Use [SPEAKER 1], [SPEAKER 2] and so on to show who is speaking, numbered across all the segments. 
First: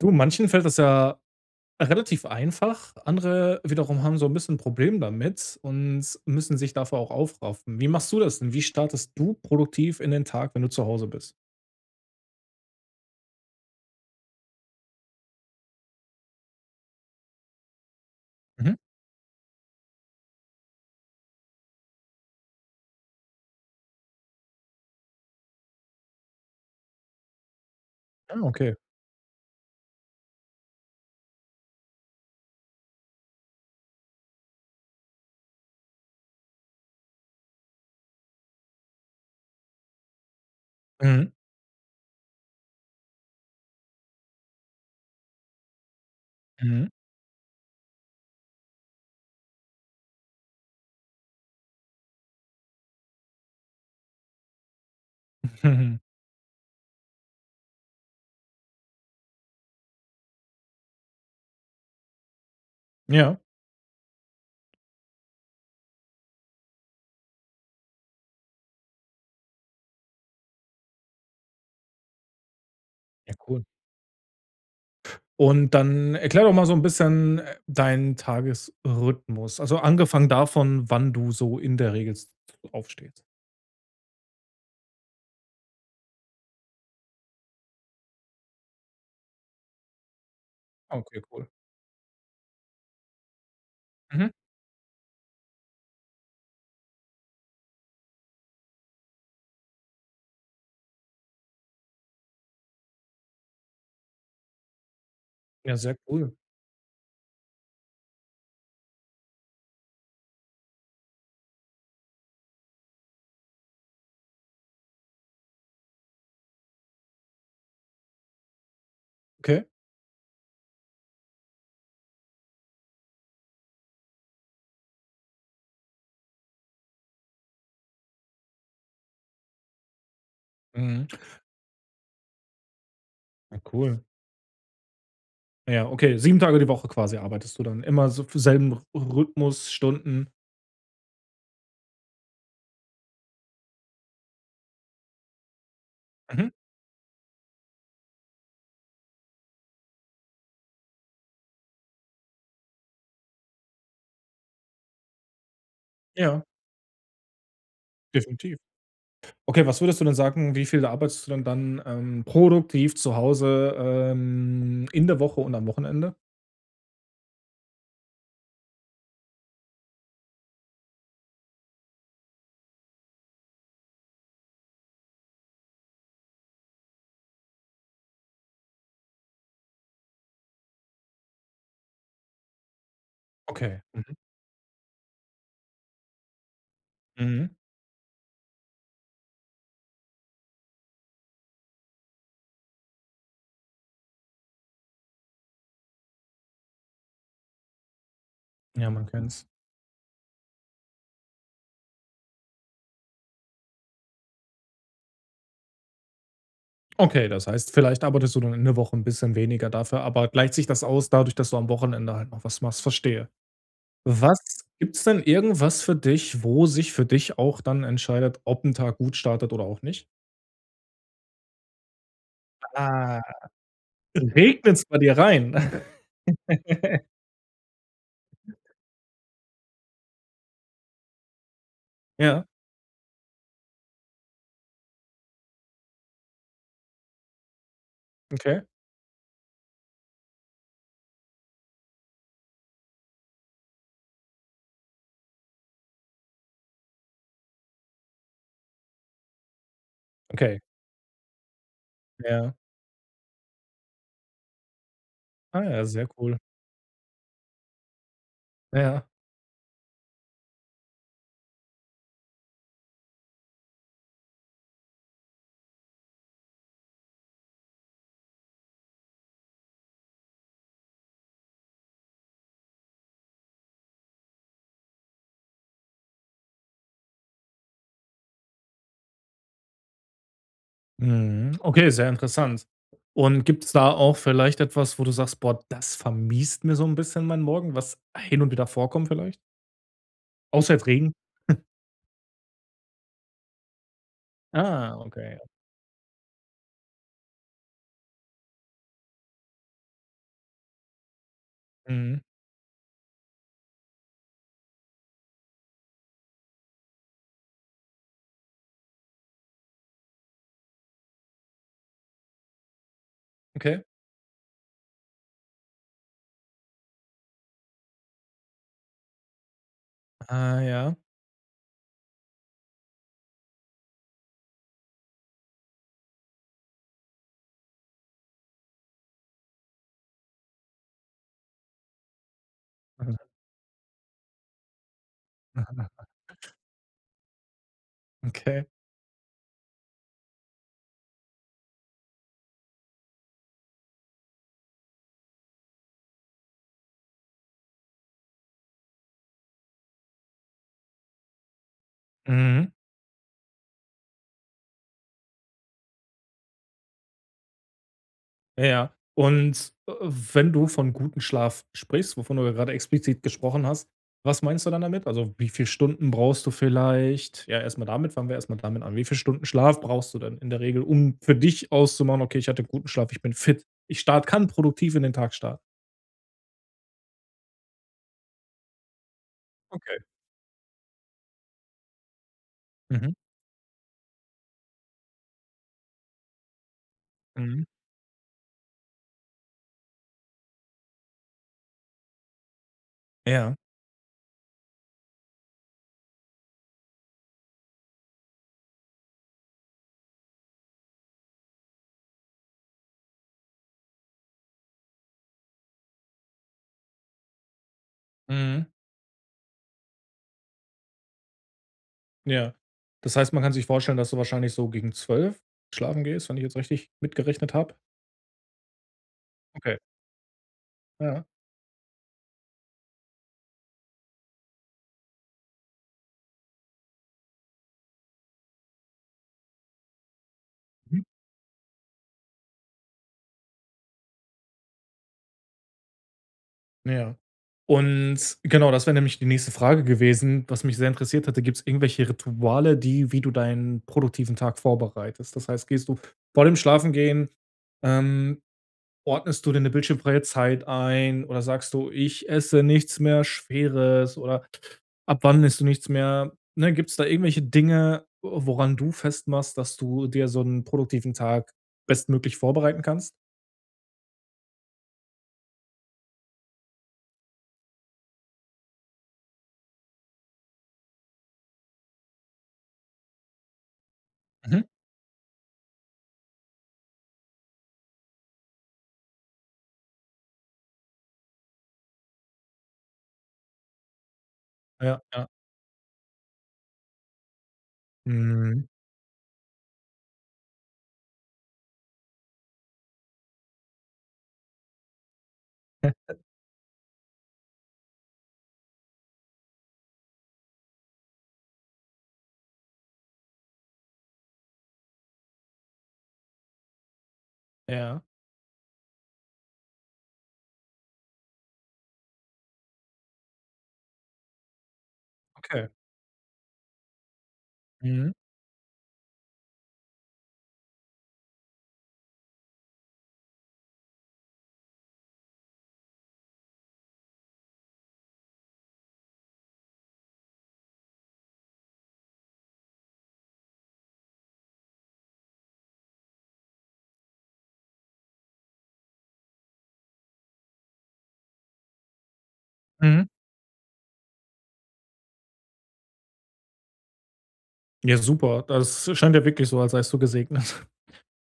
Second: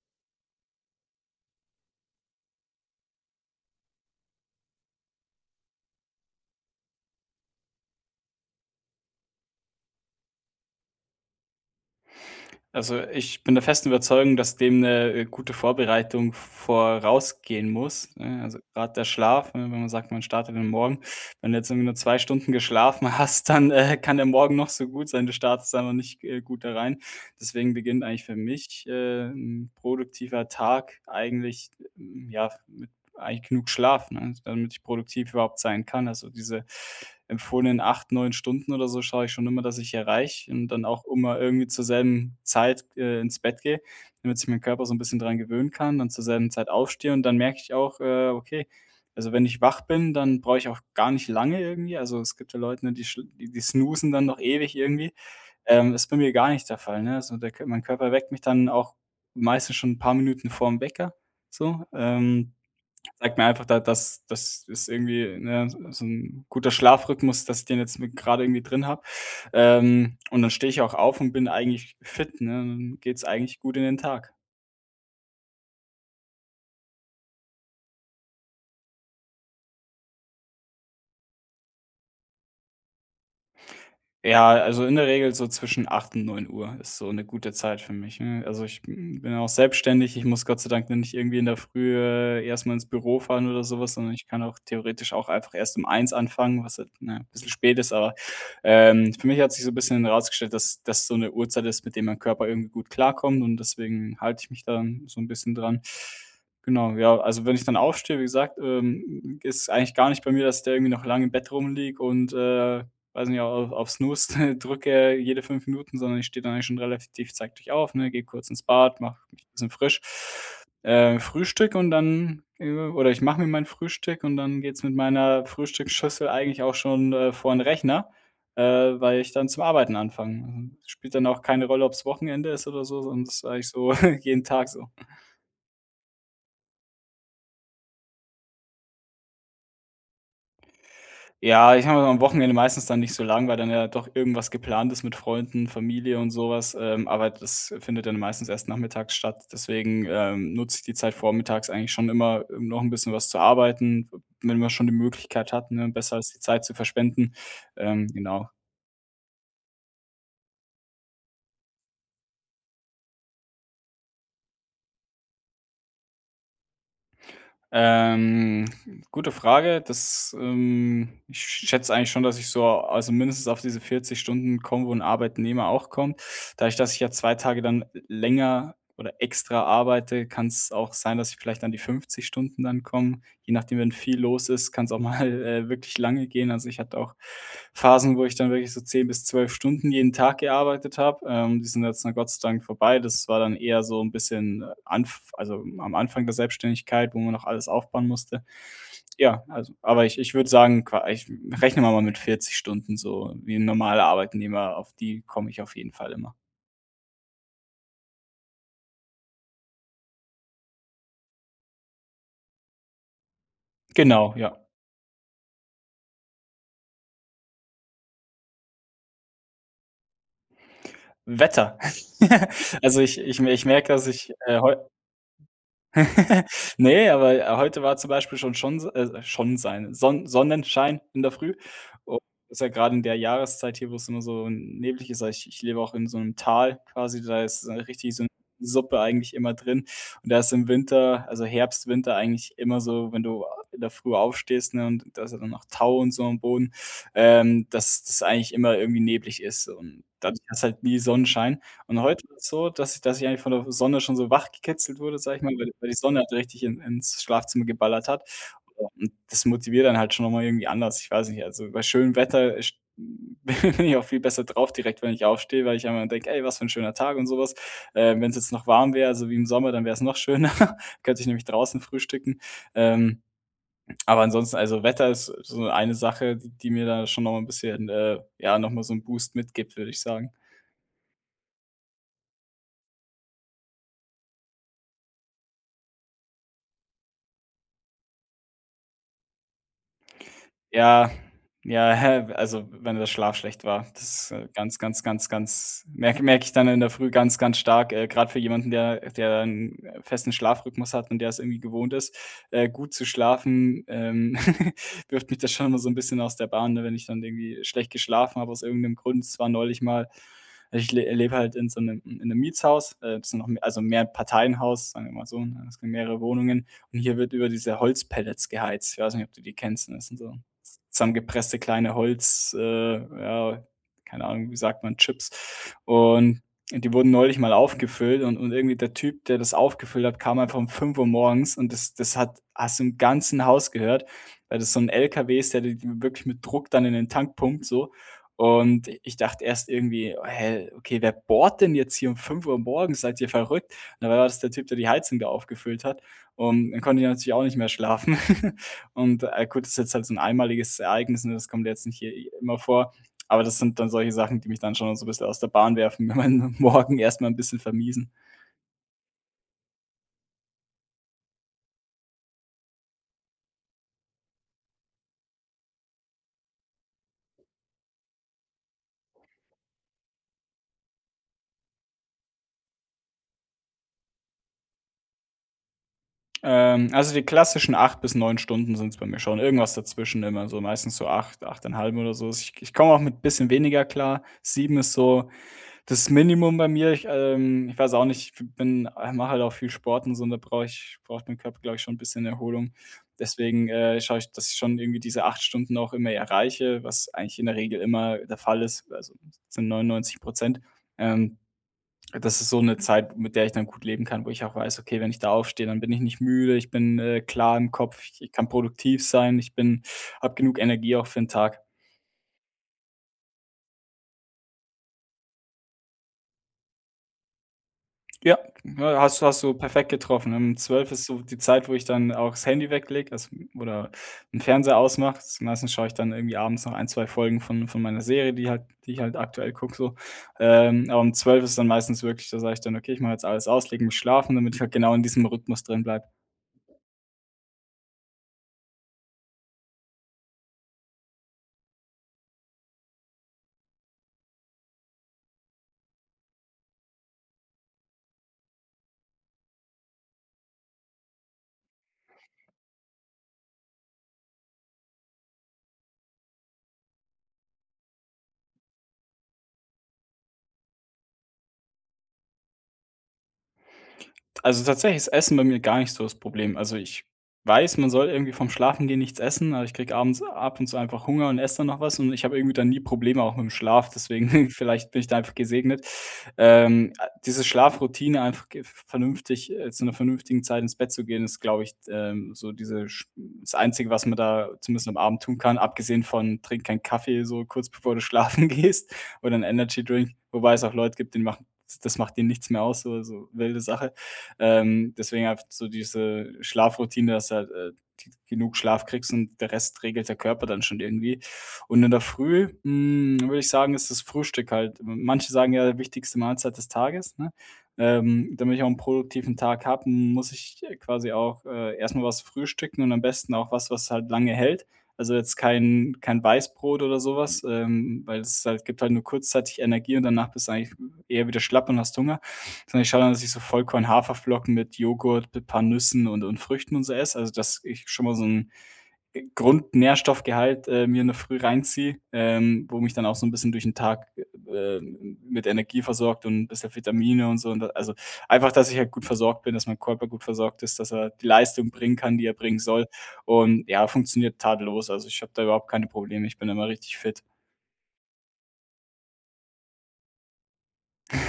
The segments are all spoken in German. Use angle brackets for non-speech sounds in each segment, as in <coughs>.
[SPEAKER 1] Du, manchen fällt das ja relativ einfach, andere wiederum haben so 'n bisschen Problem damit und müssen sich dafür auch aufraffen. Wie machst du das denn? Wie startest du produktiv in den Tag, wenn du zu Hause bist?
[SPEAKER 2] Also, ich bin der festen Überzeugung, dass dem 'ne, äh, gute Vorbereitung v v vorausgehen muss, ne? Also,
[SPEAKER 1] Mhm.
[SPEAKER 2] grad der Schlaf, ne, wenn man sagt, man startet den Morgen. Wenn du jetzt irgendwie nur 2 Stunden geschlafen hast, dann, äh, kann der Morgen noch so gut sein. Du startest da aber nicht, äh, gut da rein, deswegen beginnt eigentlich für
[SPEAKER 1] Ah, okay.
[SPEAKER 2] mich, äh, 'n produktiver Tag eigentlich ja, mit eigentlich genug Schlaf, ne, damit ich produktiv überhaupt sein kann. Also, diese empfohlenen 8, 9 Stunden oder so schaue ich schon immer, dass ich erreiche und dann auch
[SPEAKER 1] Mhm.
[SPEAKER 2] mal irgendwie zur selben Zeit, äh, ins Bett gehe, damit sich meinen Körper so 'n bisschen dran gewöhnen kann, dann zur selben Zeit
[SPEAKER 1] Mhm.
[SPEAKER 2] aufstehe und dann merke ich auch: „Äh, okay“, also, wenn ich wach bin, dann brauche ich auch gar nicht lange irgendwie. Also, es gibt ja Leute, die sch die snoozen dann noch ewig irgendwie, ähm,
[SPEAKER 1] <chuckles>
[SPEAKER 2] das ist bei mir gar nicht der Fall, ne? So der Kör mein Körper weckt mich dann auch meistens schon 'n paar Minuten vorm Wecker so, ähm, sagt
[SPEAKER 1] Ja.
[SPEAKER 2] mir einfach da das das ist irgendwie, ne, s so 'n guter Schlafrhythmus, dass ich den jetzt mit gerade irgendwie drin habe, ähm, und dann stehe ich auch auf und bin eigentlich fit, ne, dann geht's
[SPEAKER 1] Ja
[SPEAKER 2] eigentlich
[SPEAKER 1] cool.
[SPEAKER 2] gut in den Tag.
[SPEAKER 1] Und dann erkläre doch mal so 'n bisschen, äh, deinen Tagesrhythmus. Also, angefangen davon, wann du so in der Regel jetzt aufstehst.
[SPEAKER 2] Ja, a also in der Regel so zwischen 8 und 9 Uhr ist so 'ne gute Zeit für mich. Mhm. Also ich, mm, bin auch selbstständig, ich muss Gott sei Dank
[SPEAKER 1] Ah
[SPEAKER 2] nicht
[SPEAKER 1] okay
[SPEAKER 2] irgendwie in
[SPEAKER 1] cool.
[SPEAKER 2] der Frühe erst mal ins Büro fahren oder so was, sondern ich
[SPEAKER 1] Mhm.
[SPEAKER 2] kann auch theoretisch auch einfach erst 1 anfangen, was halt, ne, bisschen spät ist, aber, ähm für mich hat sich so 'n bisschen herausgestellt, das das so 'ne Uhrzeit ist, mit dem mein Körper irgendwie gut klarkommt und deswegen halte ich mich dann so 'n bisschen
[SPEAKER 1] Ja
[SPEAKER 2] dran.
[SPEAKER 1] sehr cool.
[SPEAKER 2] Genau, ja also wenn ich dann aufstehe, wie gesagt, ähm, ist eigentlich gar nicht bei mir, dass der irgendwie noch lang im Bett rumliege und, äh- weiß ich nicht- auch auf Snooze drücke jede 5 Minuten, sondern ich stehe da eigentlich schon relativ, zeitig auf, ne, gehe kurz ins Bad, mach mich 'n
[SPEAKER 1] Okay.
[SPEAKER 2] bisschen frisch. Äh, frühstücke und dann oder ich mache mir mein Frühstück und dann geht's mit meiner Frühstücksschüssel eigentlich auch schon, äh, vor den Rechner, äh, weil ich dann zum Arbeiten anfange.
[SPEAKER 1] Mhm.
[SPEAKER 2] Spielt dann auch keine Rolle, ob's Wochenende ist oder so, sondern das ist
[SPEAKER 1] Ja.
[SPEAKER 2] eigentlich so
[SPEAKER 1] Cool.
[SPEAKER 2] <chuckles> jeden Tag so.
[SPEAKER 1] Ja, okay, 7 Tage die Woche quasi arbeitest du dann immer so fü selben R Rhythmus Stunden?
[SPEAKER 2] Ja, ich habe immer am Wochenende meistens dann nicht so lang, weil dann ja doch irgendwas geplant ist mit Freunden, Familie und so
[SPEAKER 1] Mhm.
[SPEAKER 2] was, ähm, aber das findet dann meistens erst nachmittags statt, deswegen, ähm, nutze ich die Zeit vormittags eigentlich schon immer um noch 'n bisschen was zu arbeiten, w wenn man schon die Möglichkeit hat, ne, besser als die
[SPEAKER 1] Ja.
[SPEAKER 2] Zeit zu verschwenden, ähm, genau.
[SPEAKER 1] Definitiv. Okay, was würdest du denn sagen, wie viel da arbeitest du denn dann, ähm, produktiv zu Hause, ähm, in der Woche und am Wochenende?
[SPEAKER 2] Ähm, gute Frage, das, ähm, ich schätze eigentlich schon, dass ich so, also, mindestens auf diese 40 Stunden bekomme, wo ‘n Arbeitnehmer auch kommt. Dadurch, dass ich ja 2 Tage dann länger oder extra arbeite, kann's auch sein, dass ich vielleicht an die 50 Stunden dann komme. Je nachdem,
[SPEAKER 1] Okay.
[SPEAKER 2] wenn
[SPEAKER 1] Mhm.
[SPEAKER 2] viel los ist, kann's auch mal, äh, wirklich lange gehen. Also, ich hatte auch
[SPEAKER 1] Mhm.
[SPEAKER 2] Phasen, wo ich dann wirklich so 10 bis 12 Stunden jeden Tag gearbeitet habe. Ähm, die sind jetzt dann Gott sei Dank vorbei. Das war dann eher so ‘n bisschen Anf also, am Anfang der Selbstständigkeit, wo man noch alles aufbauen musste.
[SPEAKER 1] Ja, man
[SPEAKER 2] Ja,
[SPEAKER 1] kennt's.
[SPEAKER 2] also aber ich ich würde sagen, qua ich rechnen wir mal mit 40 Stunden so wie ‘n normaler Arbeitnehmer, auf die komme ich auf jeden Fall immer.
[SPEAKER 1] Okay, das heißt, vielleicht arbeitest du dann in der Woche ‘n bisschen weniger, dafür aber gleicht sich das aus dadurch, dass du am Wochenende halt noch was machst, verstehe.
[SPEAKER 2] Genau, ja.
[SPEAKER 1] Was gibt's denn irgendwas für dich, wo sich für dich auch dann entscheidet, ob ‘n Tag gut startet oder auch nicht?
[SPEAKER 2] Wetter? <giggles> Also, ich
[SPEAKER 1] Ah,
[SPEAKER 2] ich ich merke, dass ich, äh, heu
[SPEAKER 1] regnet's bei dir rein?
[SPEAKER 2] <chuckles>
[SPEAKER 1] <chuckles>
[SPEAKER 2] Ne, aber, äh, heute war zum Beispiel schon
[SPEAKER 1] <unintelligible>
[SPEAKER 2] schon so äh, schon sein Sonn Sonnenschein in der Früh u
[SPEAKER 1] Ja.
[SPEAKER 2] ist ja gerade in der Jahreszeit hier, wo‘s immer so, hm, nebliger ist. Ich ich lebe auch in so ‘nem Tal quasi, da ist so richtig so ‘n
[SPEAKER 1] Okay.
[SPEAKER 2] Suppe eigentlich immer drin und da ist im Winter, also, Herbst, Winter, eigentlich immer so, wenn du, ah, in der Früh aufstehst, ne, und da ist ja dann noch Tau und so am Boden, ähm, dass das eigentlich immer irgendwie neblig ist. Und, dadurch
[SPEAKER 1] Okay.
[SPEAKER 2] hast du halt nie Sonnenschein und heute ist es
[SPEAKER 1] Ja.
[SPEAKER 2] so, dass ich dass ich eigentlich von der Sonne schon so wach gekitzelt wurde, sage ich mal, weil die
[SPEAKER 1] Ah,
[SPEAKER 2] weil die
[SPEAKER 1] sehr
[SPEAKER 2] Sonne halt
[SPEAKER 1] cool.
[SPEAKER 2] richtig in ins Schlafzimmer geballert hat.
[SPEAKER 1] Ja, ja.
[SPEAKER 2] Und, das motiviert dann halt schon noch mal irgendwie anders. Ich weiß nicht, also, bei schönem Wetter sch Hm, <chuckles> bin ich auch viel besser drauf direkt, wenn ich aufstehe, weil ich einmal denke: „Ey, was für ‘n schöner Tag“, und so was. Ähm, wenn's jetzt noch warm wäre, so wie im Sommer, dann wär's noch schöner. könnte ich nämlich draußen frühstücken. Ähm, aber ansonsten, also, Wetter ist, äh, so eine Sache, d die mir da schon noch mal ‘n bisschen, äh, ja, noch mal so ‘n Boost mitgibt, würde ich sagen.
[SPEAKER 1] Mhm, okay, sehr interessant. Und gibt's da auch vielleicht etwas, wo du sagst: „Boah, das vermiest mir so 'n bisschen meinen Morgen.“, was hin und wieder vorkommt vielleicht? Außer jetzt
[SPEAKER 2] Ja,
[SPEAKER 1] Regen. <chuckles>
[SPEAKER 2] ja, hä, w also, wenn der Schlaf schlecht war, das ist ganz,
[SPEAKER 1] Ah,
[SPEAKER 2] ganz, ganz,
[SPEAKER 1] okay.
[SPEAKER 2] ganz merk merke ich dann in der Früh ganz, ganz stark, äh, grad für jemanden, der der 'n festen Schlafrhythmus hat und der es irgendwie gewohnt ist,
[SPEAKER 1] Mhm.
[SPEAKER 2] äh, gut zu schlafen, ähm, <giggles> Wirft mich da schon mal so 'n bisschen aus der Bahn, ne, wenn ich dann irgendwie schlecht geschlafen habe aus irgend'nem Grund. Es war neulich mal ich le lebe halt in so 'nem in 'nem Mietshaus, äh, das ist noch also,
[SPEAKER 1] Okay.
[SPEAKER 2] 'n Mehrparteienhaus, sagen wir mal so, ne? Es gibt mehrere Wohnungen und hier wird über diese Holzpellets geheizt. Ich weiß nicht, ob du die kennst, das sind so
[SPEAKER 1] Ah ja.
[SPEAKER 2] zusammengepresste kleine Holz äh, ja, keine Ahnung, wie sagt man, Chips. Und die wurden neulich mal aufgefüllt und und irgendwie der Typ, der das aufgefüllt hat, kam einfach um 5:00 morgens und das das hat hast du im
[SPEAKER 1] <unintelligible>
[SPEAKER 2] ganzen Haus gehört, weil das so 'n Lkw ist, der d w
[SPEAKER 1] <chuckles>
[SPEAKER 2] wirklich mit Druck dann in den Tank pumpt so.
[SPEAKER 1] Okay.
[SPEAKER 2] Und i ich dachte erst irgendwie: „Hä, okay, wer bohrt denn jetzt hier 5:00 morgens? Seid ihr verrückt?” Dann war das der Typ, der die Heizung wieder aufgefüllt hat, und dann konnte ich natürlich auch nicht mehr schlafen. <giggles> Und, äh, gut, ist jetzt halt so 'n einmaliges Ereignis, ne, das kommt ja jetzt nicht h hier immer
[SPEAKER 1] Mhm.
[SPEAKER 2] vor, aber das sind dann solche Sachen, die mich dann schon auch so 'n bissel aus der Bahn werfen und meinen Morgen erst mal 'n bisschen vermiesen.
[SPEAKER 1] Ja, ja. Und, äh, wenn du von guten Schlaf sprichst, wovon du ja grade explizit gesprochen hast, was meinst du dann damit? Also, wie viel Stunden brauchst du vielleicht? Ja, erst mal damit fangen wir erst mal damit an. Wie viel Stunden Schlaf brauchst du denn in der Regel, um für dich auszumachen: „Okay, ich hatte guten Schlaf, ich bin fit. Ich start kann produktiv in den Tag starten.”
[SPEAKER 2] Ähm. Also, die klassischen 8 bis 9 Stunden sind's bei mir schon, irgendwas
[SPEAKER 1] Okay.
[SPEAKER 2] dazwischen immer so meistens so 8, 8 1/2 oder so. Ich ich komme auch
[SPEAKER 1] Mhm.
[SPEAKER 2] mit bisschen weniger klar. 7 ist so das Minimum bei mir. Ich,
[SPEAKER 1] Mhm.
[SPEAKER 2] ähm ich weiß auch nicht, ich bin ich mache halt auch viel Sport und so, da brauche ich braucht dem Körper, glaube ich, schon 'n bisschen Erholung.
[SPEAKER 1] Ja.
[SPEAKER 2] Deswegen, äh, schaue ich, dass ich schon irgendwie diese 8 Stunden auch immer erreiche, was eigentlich in der Regel immer der Fall ist, also, zu 99 %. Ähm, das ist so 'ne Zeit, mit der ich dann gut leben kann wo ich auch weiß, okay, wenn ich da aufstehe, dann bin ich nicht müde, ich bin, äh, klar im Kopf, ich kann
[SPEAKER 1] Mhm.
[SPEAKER 2] produktiv sein, ich bin hab genug Energie auch für den Tag.
[SPEAKER 1] Ja. Das heißt, man kann sich vorstellen, dass du wahrscheinlich so gegen 12 schlafen gehst, wenn ich jetzt richtig mitgerechnet habe?
[SPEAKER 2] Ja, has hast du
[SPEAKER 1] Okay.
[SPEAKER 2] perfekt getroffen. Ähm, 12 ist so
[SPEAKER 1] Ja.
[SPEAKER 2] die Zeit, wo ich dann auch das Handy weglege, also oder 'n Fernseher ausmache. Meistens schaue ich dann irgendwie abends noch ein, 2 Folgen von von meiner Serie, die halt die ich halt aktuell gucke so. Ähm,
[SPEAKER 1] Mhm.
[SPEAKER 2] um 12 ist dann meistens wirklich da sage ich dann: „Okay, ich mach jetzt alles aus und leg mich schlafen“, damit ich halt genau in diesem Rhythmus drin bleibe.
[SPEAKER 1] Ja. Und genau, das wär nämlich die nächste Frage gewesen, was mich sehr interessiert hatte. Gibt's irgendwelche Rituale, die wie du deinen produktiven Tag vorbereitest? Das heißt, gehst du vor dem Schlafengehen, ähm ordnest du dir 'ne bildschirmfreie Zeit ein oder sagst du, ich esse nichts mehr Schweres oder ab wann isst du nichts mehr, ne? Gibt's da irgendwelche Dinge, woran du festmachst, dass du dir so 'n produktiven Tag bestmöglich vorbereiten kannst?
[SPEAKER 2] Also tatsächlich ist Essen bei mir gar nicht so das Problem. Also ich weiß, man soll irgendwie vorm Schlafengehen nichts essen, aber ich kriege abends ab und zu einfach Hunger und esse dann noch was und ich habe irgendwie dann nie Probleme auch mit 'm Schlaf, deswegen <chuckles>
[SPEAKER 1] Mhm.
[SPEAKER 2] vielleicht bin ich da einfach gesegnet. Ähm, diese Schlafroutine, einfach gef vernünftig äh, zu 'ner vernünftigen Zeit ins Bett zu gehen, ist, glaube ich, ähm, so diese sch das Einzige, was man da zumindest am
[SPEAKER 1] Ja,
[SPEAKER 2] Abend
[SPEAKER 1] ja.
[SPEAKER 2] tun kann, abgesehen von trink keinen Kaffee, so kurz bevor du schlafen
[SPEAKER 1] Mhm.
[SPEAKER 2] gehst oder 'n Energydrink, wobei es auch Leute gibt, denen macht ds das macht denen nichts mehr aus, so, also wilde Sache. Ähm, deswegen einfach so
[SPEAKER 1] <chuckles>
[SPEAKER 2] diese Schlafroutine, dass halt, äh, g genug Schlaf kriegst und der Rest regelt der Körper dann schon irgendwie. Und in der Früh, mm, würde ich sagen, ist das Frühstück halt manche sagen ja, wichtigste Mahlzeit des Tages, ne?
[SPEAKER 1] Ja.
[SPEAKER 2] Ähm, damit ich auch 'n produktiven Tag habe, muss ich, äh, quasi auch, äh, erst mal was frühstücken und am besten auch was, was halt lange hält. Also jetzt
[SPEAKER 1] Okay.
[SPEAKER 2] kein kein Weißbrot oder so was, ähm,
[SPEAKER 1] Mhm.
[SPEAKER 2] weil es halt gibt halt nur kurzzeitig Energie und danach bist du eigentlich, äh, eher wieder schlapp und hast Hunger. Sondern ich schau an, dass ich so Vollkorn, Haferflocken mit Joghurt, mit paar Nüssen und und Früchten und so esse, also dass ich schon mal so 'n G Grundnährstoffgehalt, äh, mir in der Früh reinziehe, ähm, wo mich dann auch so 'n bisschen durch 'n Tag, äh, ähm, m mit Energie versorgt und bisschen Vitamine und so und da also einfach, dass ich halt gut versorgt bin, dass mein Körper gut versorgt ist, dass er die Leistung bringen kann, die er bringen soll.
[SPEAKER 1] Mhm.
[SPEAKER 2] Und ja, funktioniert tadellos. Also, ich habe da überhaupt keine Probleme, ich bin immer richtig fit.
[SPEAKER 1] Ja, super, das scheint ja wirklich so, als seist du gesegnet.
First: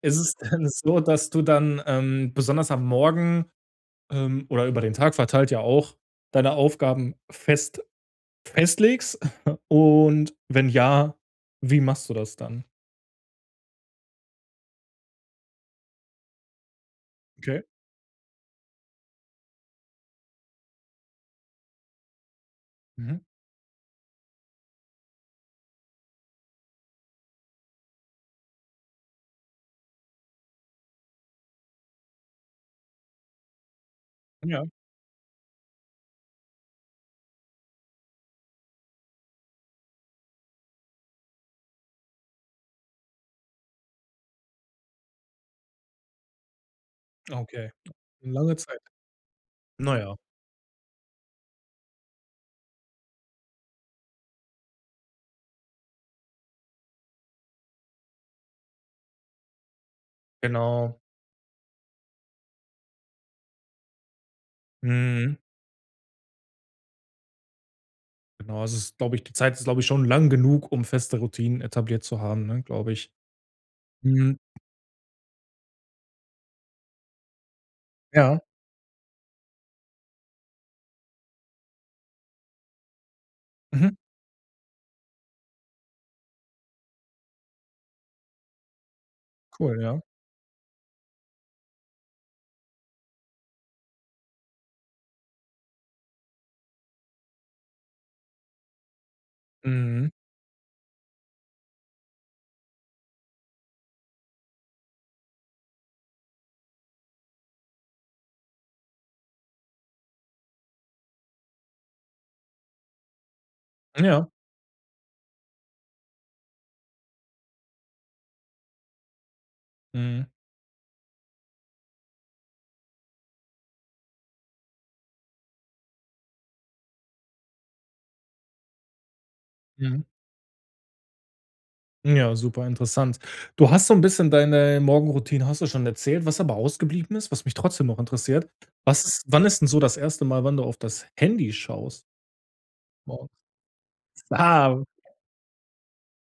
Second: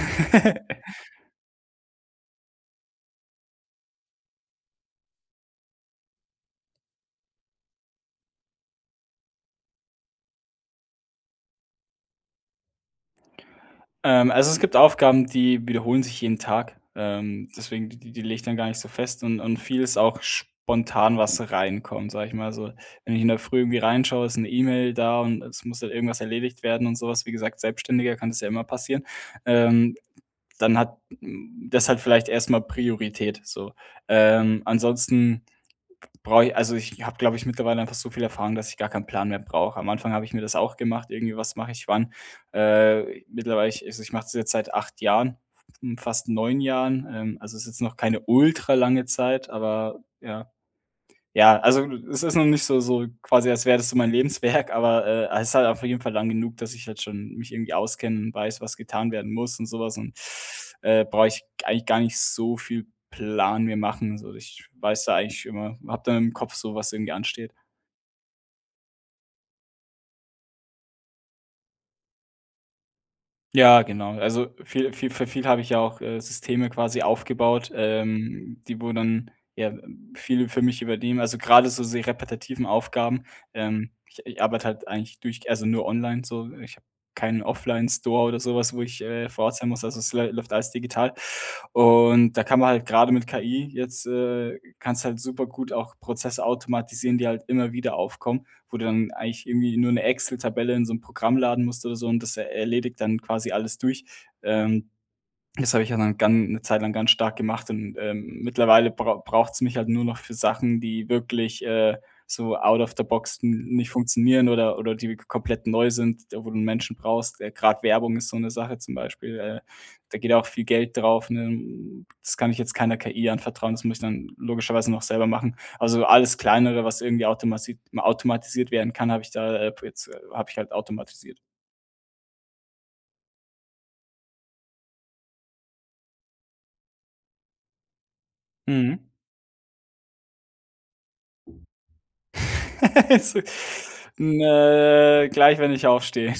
[SPEAKER 1] Ist es denn so, dass du dann, ähm, besonders am Morgen ähm, oder über den Tag verteilt ja auch deine Aufgaben fest festlegst? <coughs> Und wenn ja, wie machst du das dann?
[SPEAKER 2] Ähm, also es gibt Aufgaben, die wiederholen sich jeden Tag, ähm,
[SPEAKER 1] Okay.
[SPEAKER 2] deswegen die die lege ich dann gar nicht so fest und und vieles auch spontan, was reinkommt, sage ich mal so. Wenn ich
[SPEAKER 1] Mhm.
[SPEAKER 2] in der Früh irgendwie reinschaue, ist 'ne E-Mail da und es muss halt irgendwas erledigt werden und so was, wie gesagt, als Selbstständiger kann es ja immer passieren. Ähm, dann hat hm, das hat vielleicht erst mal Priorität, so. Ähm,
[SPEAKER 1] Ja.
[SPEAKER 2] ansonsten b brauche ich also ich habe, glaube ich, mittlerweile einfach so viel Erfahrung, dass ich gar keinen Plan mehr brauche. Am Anfang habe ich mir das auch gemacht, irgendwie was mache ich wann. Äh, mittlerweile ich also ich mache es jetzt seit 8 Jahren, fast 9 Jahren. Ähm,
[SPEAKER 1] Ah,
[SPEAKER 2] also ist
[SPEAKER 1] okay.
[SPEAKER 2] jetzt noch keine
[SPEAKER 1] 'Ne lange Zeit.
[SPEAKER 2] ultralange Zeit,
[SPEAKER 1] Na
[SPEAKER 2] aber
[SPEAKER 1] ja.
[SPEAKER 2] ja. Ja, also es ist noch nicht so so quasi als wäre das so mein Lebenswerk, aber, äh, es ist halt auf jeden Fall lang genug, dass ich halt schon mich irgendwie auskenne und weiß, was getan werden muss und so was und,
[SPEAKER 1] Genau.
[SPEAKER 2] äh, brauche ich eigentlich gar nicht so viel Plan mir machen. Also ich weiß da
[SPEAKER 1] Mhm.
[SPEAKER 2] eigentlich immer, habe da im Kopf so was irgendwie ansteht.
[SPEAKER 1] Genau, es ist, glaube ich die Zeit ist, glaube ich, schon lang genug, um feste Routinen etabliert zu haben, ne, glaube ich.
[SPEAKER 2] Ja, genau,
[SPEAKER 1] Mhm.
[SPEAKER 2] also viel viel für viel habe ich ja auch, äh, Systeme quasi aufgebaut,
[SPEAKER 1] Ja?
[SPEAKER 2] ähm, die, wo dann ja viel für mich übernehmen, also grade so sehr repetitive Aufgaben. Ähm,
[SPEAKER 1] Mhm.
[SPEAKER 2] i ich arbeite halt eigentlich durch also nur online so. Ich habe keinen Offline-Store oder so was, wo ich, äh, vor Ort sein
[SPEAKER 1] Cool,
[SPEAKER 2] muss, also
[SPEAKER 1] ja?
[SPEAKER 2] es läuft alles digital. Und da kann man halt gerade mit KI jetzt äh, kannst du halt supergut auch Prozesse automatisieren, die halt immer wieder aufkommen, wo du dann eigentlich irgendwie nur 'ne
[SPEAKER 1] Mhm.
[SPEAKER 2] Excel-Tabelle in so 'nem Programm laden musst oder so und das erledigt dann quasi alles durch. Ähm, das habe ich ja dann gan 'ne Zeit lang ganz stark gemacht und, ähm, mittlerweile brau braucht's mich halt nur noch für Sachen, die wirklich, äh, so out of the box n nicht
[SPEAKER 1] Ja.
[SPEAKER 2] funktionieren oder oder die k komplett neu sind, wo du Menschen brauchst. Grad Werbung ist so 'ne Sache, zum Beispiel, äh, da
[SPEAKER 1] Mhm.
[SPEAKER 2] geht auch viel Geld drauf, ne? Das kann ich jetzt keiner KI anvertrauen, das muss ich dann logischerweise noch selber machen. Also, alles kleinere, was irgendwie automati automatisiert werden kann, habe ich da äh,
[SPEAKER 1] Mhm.
[SPEAKER 2] jetzt habe ich halt automatisiert.
[SPEAKER 1] Ja, super interessant. Du hast so 'n bisschen deine Morgenroutine, hast du schon erzählt, was aber ausgeblieben ist, was mich trotzdem noch interessiert.
[SPEAKER 2] Mhm.
[SPEAKER 1] Was ist wann ist 'n so das erste Mal, wann du auf das Handy schaust?
[SPEAKER 2] <laughs>
[SPEAKER 1] Morgens?
[SPEAKER 2] Also, m
[SPEAKER 1] Ah.
[SPEAKER 2] äh, gleich wenn ich aufstehe,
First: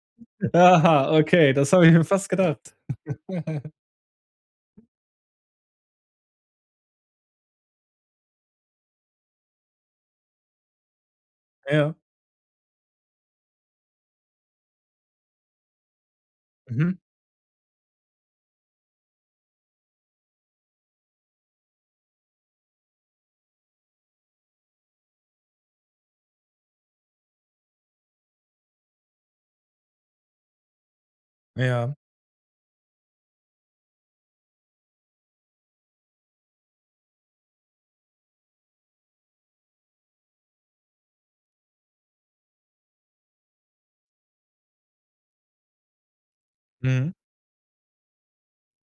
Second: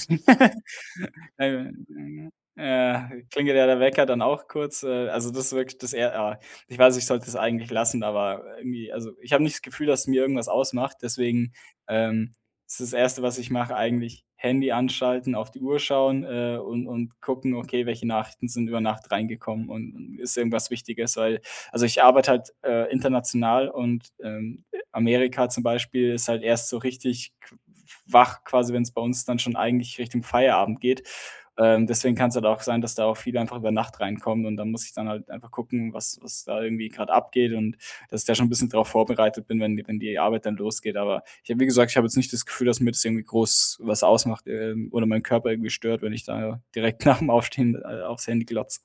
[SPEAKER 1] Aha,
[SPEAKER 2] <laughs>
[SPEAKER 1] okay,
[SPEAKER 2] äh, äh,
[SPEAKER 1] das habe ich mir fast gedacht.
[SPEAKER 2] äh, klingelt ja
[SPEAKER 1] <chuckles>
[SPEAKER 2] der Wecker dann auch kurz, äh. Also, das wirkt das eher a ich weiß, ich sollte es eigentlich lassen, aber irgendwie, also ich habe nicht das Gefühl, dass es mir irgendwas ausmacht, deswegen,
[SPEAKER 1] Ja.
[SPEAKER 2] ähm, ist das 1. was ich mache eigentlich Handy anschalten, auf die Uhr schauen, äh, und
[SPEAKER 1] Mhm.
[SPEAKER 2] und gucken, okay, welche Nachrichten sind über Nacht reingekommen und und ist irgendwas Wichtiges, weil, also ich arbeite halt, äh, international und, ähm, Amerika zum Beispiel ist halt erst so richtig qu wach quasi, wenn's bei uns dann schon eigentlich Richtung Feierabend geht. Ähm,
[SPEAKER 1] Ja.
[SPEAKER 2] deswegen kann's halt auch sein, dass da auch viel einfach über Nacht reinkommt und dann muss ich dann halt einfach gucken, was was da irgendwie grad abgeht und dass ich da schon 'n bisschen darauf vorbereitet bin, wenn die wenn die Arbeit dann losgeht. Aber ich habe wie gesagt, ich habe jetzt nicht das Gefühl, dass mir das irgendwie groß was ausmacht, ähm, oder meinen Körper irgendwie stört, wenn ich da direkt
[SPEAKER 1] Mhm.
[SPEAKER 2] nach 'm Aufstehen, äh, aufs Handy glotze.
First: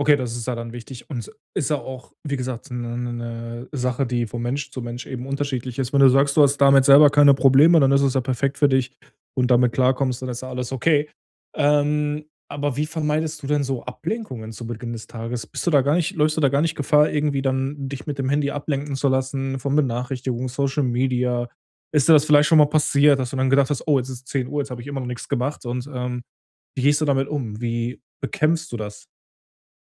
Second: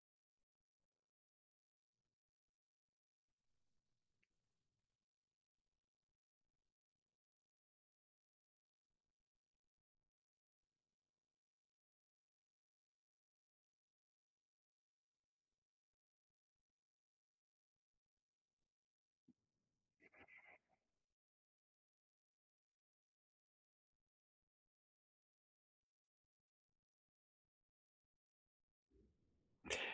[SPEAKER 1] Okay, das ist ja dann wichtig. Und es ist ja auch, wie gesagt, 'ne 'ne 'ne Sache, die von Mensch zu Mensch eben unterschiedlich ist. Wenn du sagst, du hast damit selber keine Probleme, dann ist es ja perfekt für dich und damit klarkommst, dann ist ja alles okay. Ähm, aber wie vermeidest du denn so Ablenkungen zu Beginn des Tages? Bist du da gar nicht läufst du da gar nicht Gefahr, irgendwie dann dich mit dem Handy ablenken zu lassen von Benachrichtigungen, Social Media? Ist das vielleicht schon mal passiert, dass du dann gedacht hast: „Oh, jetzt ist 10:00, jetzt habe ich immer noch nix gemacht,“ und ähm, wie gehst du damit um? Wie bekämpfst du das?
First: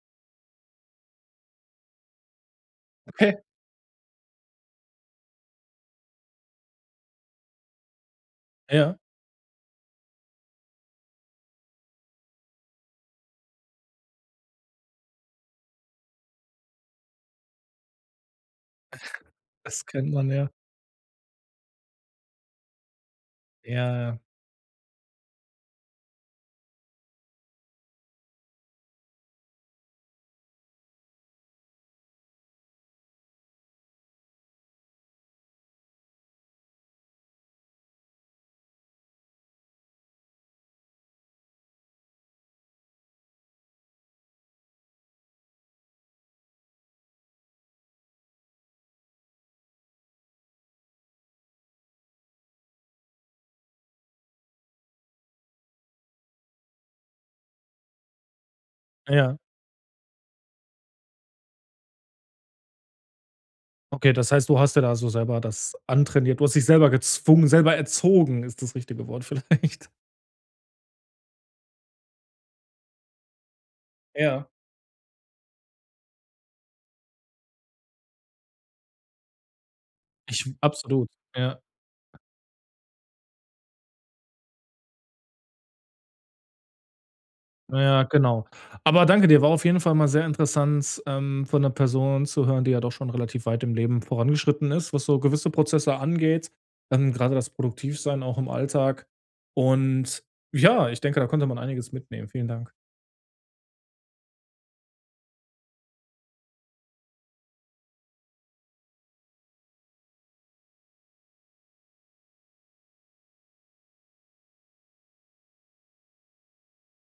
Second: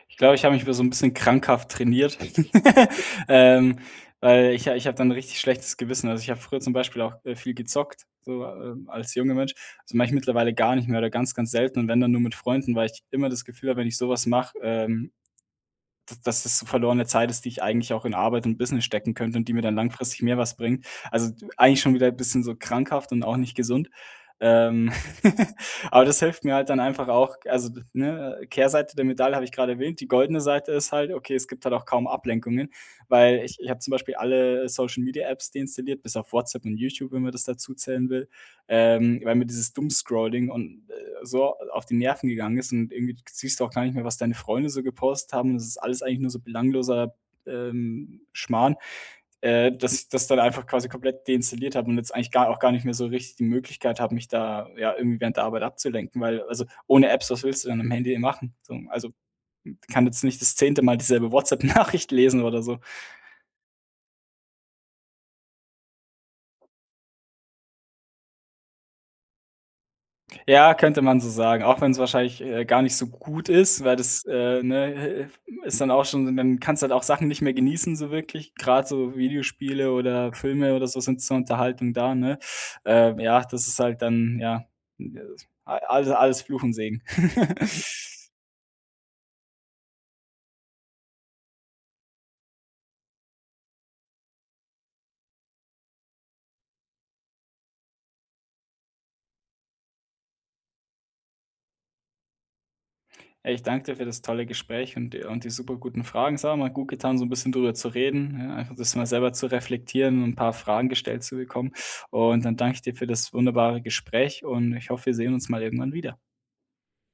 [SPEAKER 2] Ich glaube, ich habe mich früher so 'n bisschen krankhaft trainiert, <laughs>
[SPEAKER 1] Okay.
[SPEAKER 2] ähm, weil ich ich habe dann richtig schlechtes Gewissen also ich habe früher zum Beispiel auch, äh, viel gezockt, so, äh,
[SPEAKER 1] Ja.
[SPEAKER 2] als junger Mensch. Das mache ich mittlerweile gar nicht mehr oder ganz ganz selten und wenn dann nur mit Freunden, weil ich immer das Gefühl habe, wenn ich so was mache, ähm d dass das verlorene Zeit ist, die ich eigentlich auch in Arbeit und Business stecken könnte und die mir dann
[SPEAKER 1] Das kennt
[SPEAKER 2] langfristig
[SPEAKER 1] man
[SPEAKER 2] mehr
[SPEAKER 1] ja.
[SPEAKER 2] was bringt. Also e eigentlich schon wieder bisschen so krankhaft und auch nicht gesund,
[SPEAKER 1] Ja, ja.
[SPEAKER 2] ähm, <laughs> aber das hilft mir halt dann einfach auch also, ne Kehrseite der Medaille habe ich gerade erwähnt, die goldene Seite ist halt okay, es gibt halt auch kaum Ablenkungen, weil ich ich habe zum Beispiel alle Social Media Apps deinstalliert, bis auf WhatsApp und YouTube, wenn man das dazu zählen will, ähm, weil mir dieses Doom Scrolling und, äh so, äh, auf die Nerven gegangen ist und irgendwie siehst du auch gar nicht mehr, was deine Freunde so gepostet haben und das ist alles eigentlich nur so belangloser, ähm, Schmarrn, äh, dass ich das dann einfach quasi komplett deinstalliert habe und jetzt eigentlich gar auch gar nicht mehr so richtig die Möglichkeit habe, mich da ja irgendwie während der Arbeit abzulenken, weil äh also ohne Apps, was willst du dann am Handy eben machen, so. Also
[SPEAKER 1] Ja.
[SPEAKER 2] kann jetzt nicht das zehnte Mal dieselbe WhatsApp Nachricht lesen oder so.
[SPEAKER 1] Okay das heißt du hast dir da so selber das antrainiert du hast dich selber gezwungen selber erzogen ist das richtige Wort vielleicht.
[SPEAKER 2] Ja, könnte man so sagen, auch wenn's wahrscheinlich, äh, gar nicht so gut ist, weil das
[SPEAKER 1] Ja.
[SPEAKER 2] äh, ne äh, ist dann auch schon dann kannst du halt auch Sachen nicht mehr genießen so wirklich, gerade so Videospiele oder
[SPEAKER 1] Ich
[SPEAKER 2] Filme oder so
[SPEAKER 1] absolut,
[SPEAKER 2] sind zur
[SPEAKER 1] ja.
[SPEAKER 2] Unterhaltung da, ne? Äh, ja, das ist halt dann ja, äh, alle alles Fluch und Segen.
[SPEAKER 1] Na ja,
[SPEAKER 2] <chuckles>
[SPEAKER 1] genau. Aber danke dir, war auf jeden Fall mal sehr interessant, ähm, von 'ner Person zu hören, die ja doch schon relativ weit im Leben vorangeschritten ist, was so gewisse Prozesse angeht. Dann grade das Produktiv sein auch im Alltag. Und ja ich denke, da konnte man einiges mitnehmen. Vielen Dank.
[SPEAKER 2] Ey, ich danke dir für das tolle Gespräch und de die superguten Fragen. Es hat mal gutgetan, so 'n bisschen drüber zu reden ja einfach das mal selber zu reflektieren und 'n paar Fragen gestellt zu bekommen. Und dann danke ich dir für das wunderbare Gespräch und ich hoffe, wir sehen uns mal irgendwann wieder.